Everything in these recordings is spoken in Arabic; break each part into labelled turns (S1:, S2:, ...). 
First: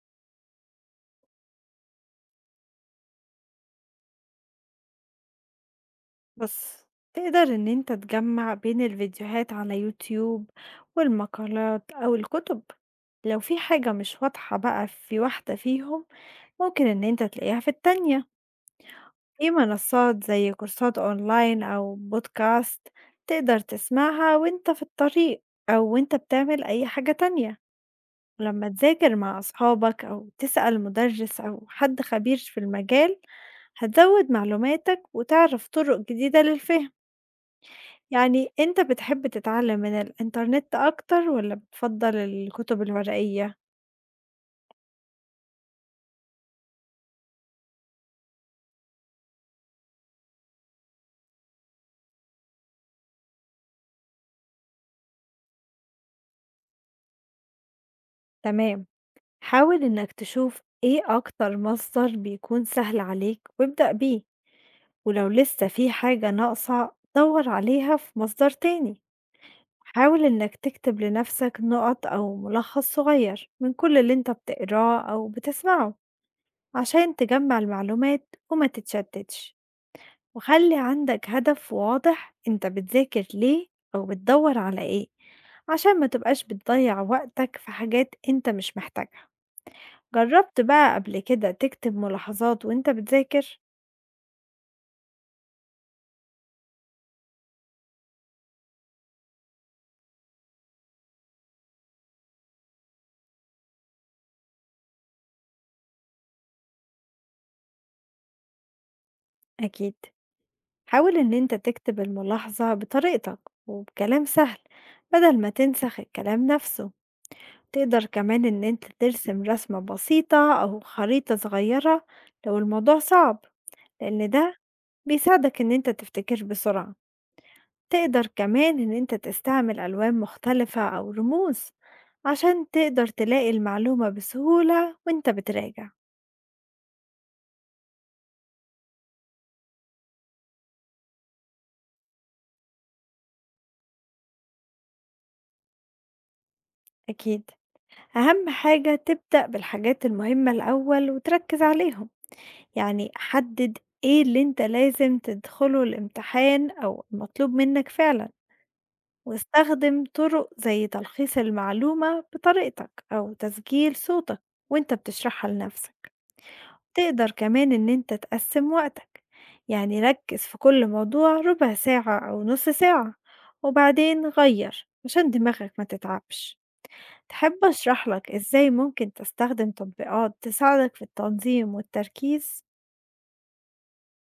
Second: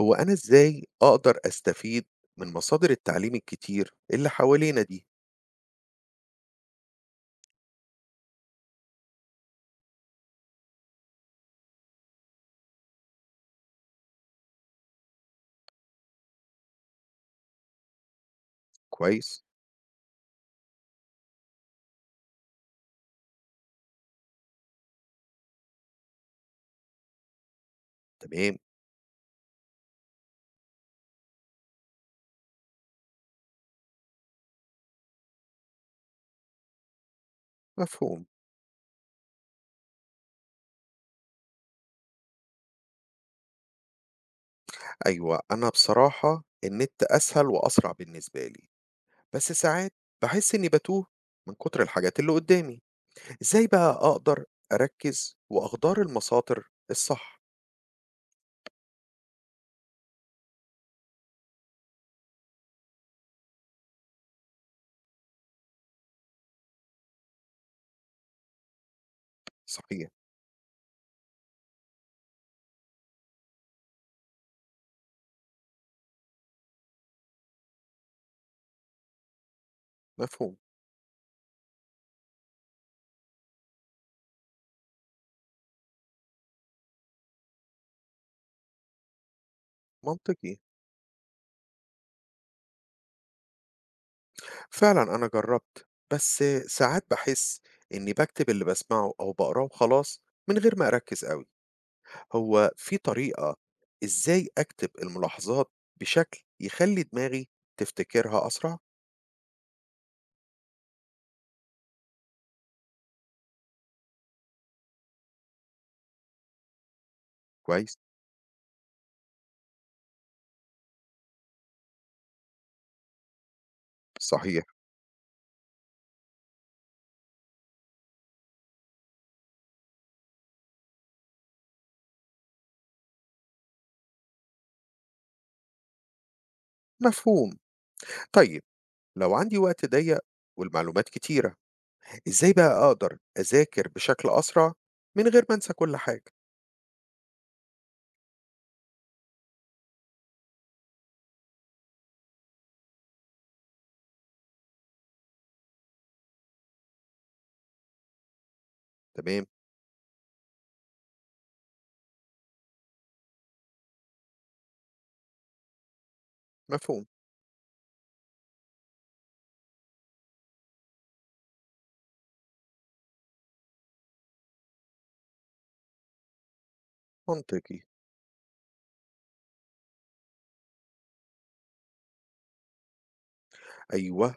S1: هو أنا إزاي أقدر أستفيد من مصادر التعليم الكتير اللي حوالينا دي؟
S2: بُص، تقدر إن أنت تجمّع بين الفيديوهات على يوتيوب والمقالات أو الكتب، لو في حاجة مش واضحة بقى في واحدة فيهم ممكن إن أنت تلاقيها في التانية،
S1: كويس؟
S2: في منصات زي كورسات أونلاين أو podcast تقدر تسمعها وأنت في الطريق أو وأنت بتعمل أي حاجة تانية،
S1: تمام،
S2: ولمّا تذاكر مع أصحابك أو تسأل مُدرِّس أو حد خبير في المجال هتزوّد معلوماتك وتعرف طُرق جديدة للفهم.
S1: مفهوم.
S2: يعني أنت بتحب تتعلم من الإنترنت أكتر والّا بتفضّل الكتب الورقية؟
S1: أيوه، أنا بصراحة النت أسهل وأسرع بالنسبة لي، بس ساعات باحس إني باتوه من كتر الحاجات اللي قدامي. إزاي بقى أقدر أركز وأختار المصادر الصح؟
S2: تمام، حاول إنك تشوف إيه أكتر مصدر بيكون سهل عليك وابدأ بيه، ولو لسه في حاجة ناقصة دَوّر عليها في مصدر تاني،
S1: صحيح،
S2: حاول إنك تكتب لنفسك نُقط أو ملخص صغير من كل اللي أنت بتقراه أو بتسمعه عشان تجمّع المعلومات وما تتشتتش.
S1: مفهوم،
S2: وخلّي عندك هدف واضح أنت بتذاكر ليه أو بتدوّر على إيه، عشان ما تبقاش بتضيّع وقتك في حاجات أنت مش محتاجها.
S1: منطقي.
S2: جرّبت بقى قبل كده تكتب ملاحظات وأنت بتذاكر؟
S1: فعلا أنا جربت، بس ساعات باحس إني باكتب اللي بسمعه أو بقراه وخلاص من غير ما أركز أوي. هو في طريقة إزاي أكتب الملاحظات بشكل يخلّي دماغي تفتكرها أسرع؟
S2: أكيد. حاول إن أنت تكتب الملاحظة بطريقتك وبكلام سهل بدل ما تنسخ الكلام نفسه.
S1: كويس،
S2: تقدر كمان إن أنت ترسم رسمة بسيطة أو خريطة صغيرة لو الموضوع صعب، لإن ده
S1: صحيح،
S2: بيساعدك إن أنت تفتكر بسرعة. تقدر كمان إن أنت تستعمل ألوان مختلفة أو رموز عشان تقدر تلاقي المعلومة بسهولة وأنت بتراجع.
S1: مفهوم. طيب لو عندي وقت ضيّق والمعلومات كتيرة، إزاي بقى أقدر أذاكر بشكل أسرع من غير ما أنسى كل حاجة؟
S2: أكيد، أهم حاجة تبدأ بالحاجات المهمة الأول وتركز عليهم، يعني حدد إيه اللي أنت لازم تدخله الامتحان أو المطلوب منك فعلا.
S1: تمام،
S2: واستخدم طرق زي تلخيص المعلومة بطريقتك أو تسجيل صوتك وأنت بتشرحها لنفسك.
S1: مفهوم،
S2: تقدر كمان إن أنت تقسم وقتك، يعني ركز في كل موضوع ربع ساعة أو نص ساعة وبعدين غير عشان دماغك ما تتعبش. تحب
S1: منطقي.
S2: أشرح لك إزاي ممكن تستخدم تطبيقات تساعدك في التنظيم والتركيز؟
S1: أيوه،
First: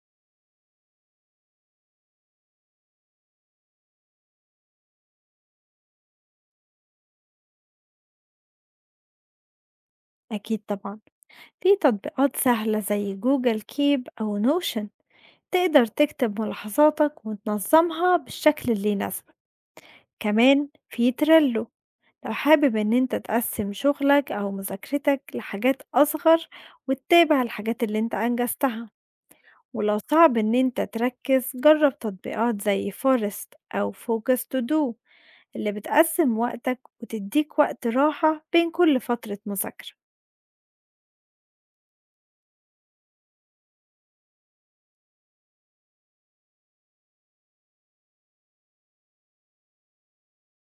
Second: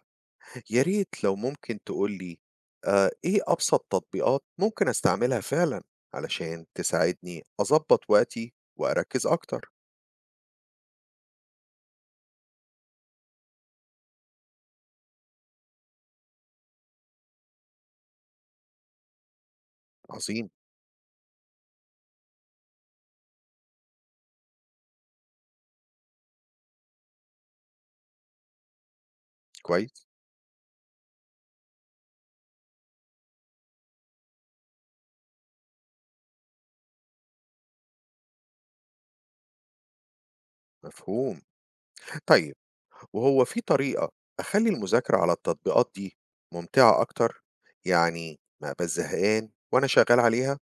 S1: يا ريت لو ممكن تقول لي إيه أبسط تطبيقات ممكن أستعملها فعلًا علشان تساعدني أضبّط وقتي وأركّز أكتر؟
S2: أكيد طبعا، في تطبيقات سهلة زي جوجل كيب أو نوشن تقدر تكتب ملاحظاتك وتنظمها بالشكل اللي يناسبك.
S1: عظيم،
S2: كمان في تريلو لو حابب إن أنت تقسّم شغلك أو مذاكرتك لحاجات أصغر وتتابع الحاجات اللي أنت أنجزتها، ولو
S1: كويس.
S2: صعب إن أنت تركّز جرّب تطبيقات زي forest أو focus to do اللي بتقسّم وقتك وتدّيك وقت راحة بين كل فترة مذاكرة.
S1: مفهوم. طيب وهو في طريقة أخلّي المذاكرة على التطبيقات دي ممتعة أكتر؟ يعني ما أبقاش زهقان وأنا شغّال عليها؟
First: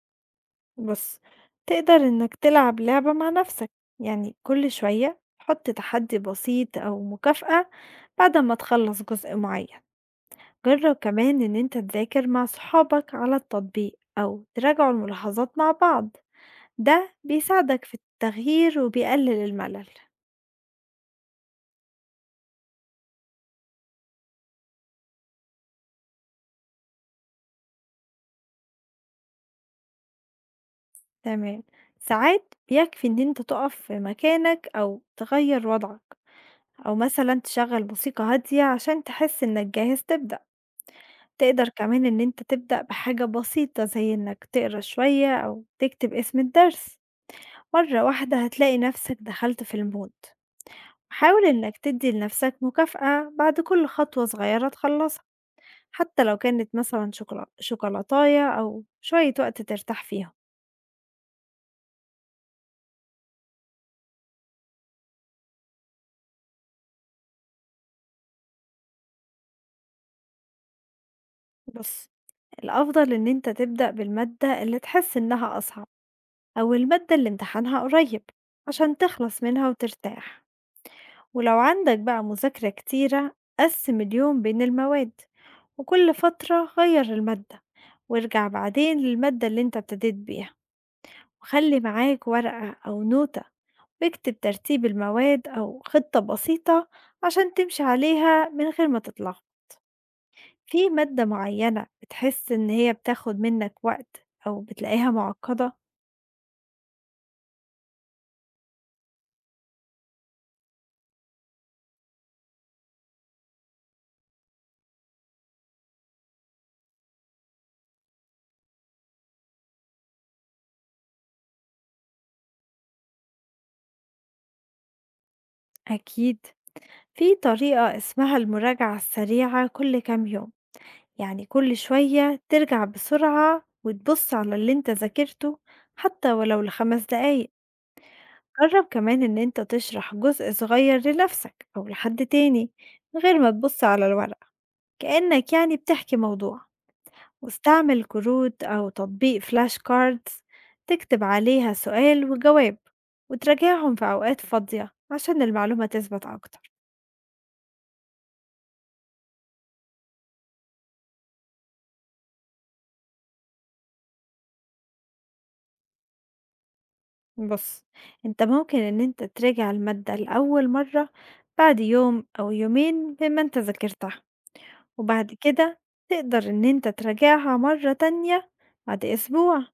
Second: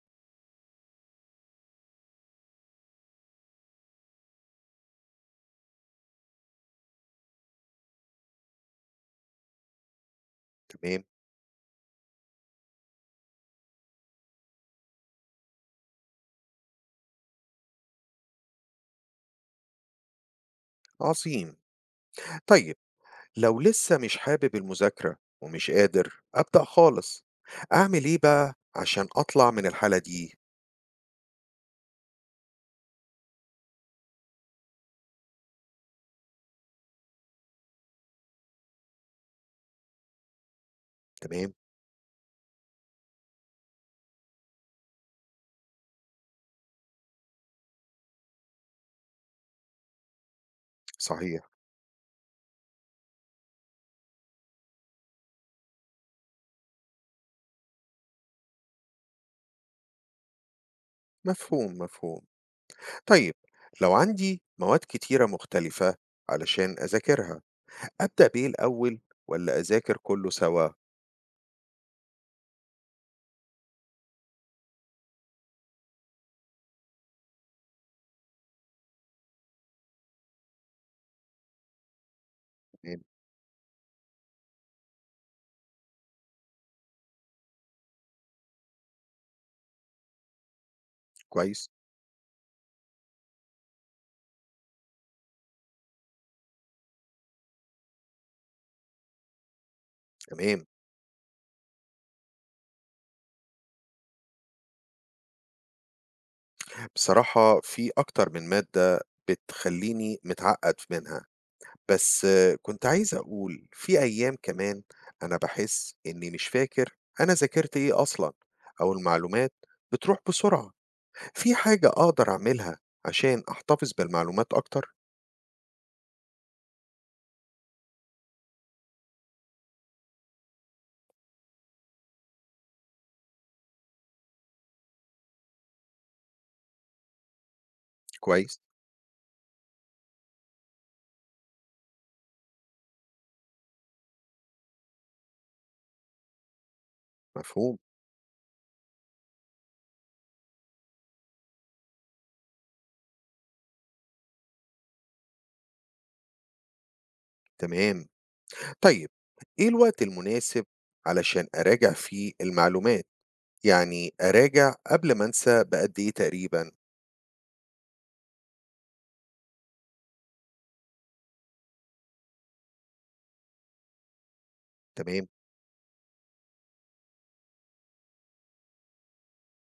S2: بُص، تقدر إنك تلعب لعبة مع نَفْسك، يعني كل شوية حُط تحدّي بسيط أو مكافأة بعد أمّا تخلّص جزء معيّن. جرب
S1: تمام،
S2: كمان إن أنت تذاكر مع صحابك على التطبيق أو تراجعوا الملاحظات مع بعض، ده بيساعدك في التغيير وبيقلل الملل.
S1: عظيم. طيب لو لسه مش حابب المذاكرة ومش قادر أبدأ خالص، أعمل إيه بقى عشان أطلع من الحالة دي؟
S2: تمام، ساعات بيكفي إن أنت تقف في مكانك أو تغير وضعك أو مثلا تشغل موسيقى هادية عشان تحس إنك جاهز تبدأ.
S1: تمام،
S2: تقدر كمان إن أنت تبدأ بحاجة بسيطة زي إنك تقرأ شوية أو تكتب اسم الدرس، مرة واحدة هتلاقي نفسك دخلت في المود. حاول
S1: صحيح،
S2: إنك تدي لنفسك مكافأة بعد كل خطوة صغيرة تخلصها، حتى لو كانت مثلا شوكولاتاية أو شوية وقت ترتاح فيها.
S1: مفهوم، مفهوم. طيب لو عندي مواد كتيرة مختلفة علشان أذاكرها، أبدأ بإيه الأول والّا أذاكر كُلّه سوا؟
S2: بص، الأفضل إن أنت تبدأ بالمادة اللي تحس إنها أصعب أو المادة اللي امتحانها قريب عشان تخلص منها وترتاح. ولو عندك بقى مذاكرة
S1: تمام،
S2: كتيرة قسم اليوم بين المواد، وكل فترة غير المادة وارجع بعدين للمادة اللي انت ابتديت بيها.
S1: كويس،
S2: وخلي معاك ورقة أو نوتة واكتب ترتيب المواد أو خطة بسيطة عشان تمشي عليها من غير ما تتلخبط.
S1: تمام.
S2: في مادة معينة بتحس إن هي بتاخد منك وقت أو بتلاقيها معقدة؟
S1: بصراحة في أكتر من مادة بتخلّيني متعقّد منها، بس آه، كنت عايز أقول في أيام كمان أنا باحس إني مش فاكر أنا ذاكرت إيه أصلًا، أو المعلومات بتروح بسرعة، في حاجة أقدر أعملها عشان أحتفظ بالمعلومات أكتر؟
S2: أكيد، في طريقة اسمها المراجعة السريعة كل كام يوم، يعني كل شوية ترجع بسرعة وتبص على اللي انت ذاكرته حتى ولو لخمس دقايق.
S1: كويس،
S2: جرب كمان إن أنت تشرح جزء صغير لنفسك أو لحد تاني من غير ما تبص على الورق، كأنك يعني بتحكي موضوع.
S1: مفهوم،
S2: واستعمل كروت أو تطبيق فلاش كاردز تكتب عليها سؤال وجواب وتراجعهم في أوقات فاضية عشان المعلومة تثبت أكتر.
S1: تمام. طيب إيه الوقت المناسب علشان أراجع فيه المعلومات؟ يعني أراجع قبل ما أنسى بقد إيه تقريبًا؟
S2: بص، أنت ممكن إن أنت تراجع المادة لأول مرة بعد يوم أو يومين بما أنت ذاكرتها،
S1: تمام،
S2: وبعد كده تقدر إن أنت تراجعها مرة تانية بعد أسبوع.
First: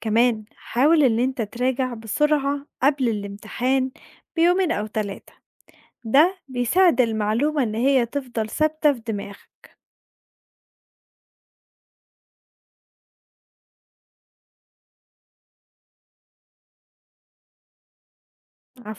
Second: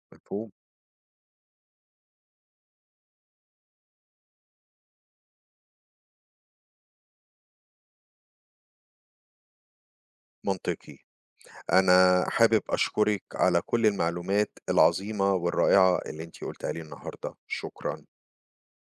S2: كمان
S1: مفهوم،
S2: حاول إن أنت تراجع بسرعة قبل الامتحان بيومين أو 3، ده بيساعد المعلومة إن هي تفضل ثابتة في دماغك.
S1: منطقي. أنا حابب أشكرِك على كل المعلومات العظيمة والرائعة اللي أنتِ قُلتيها لي النهارده، شكرًا.
S2: عفوا.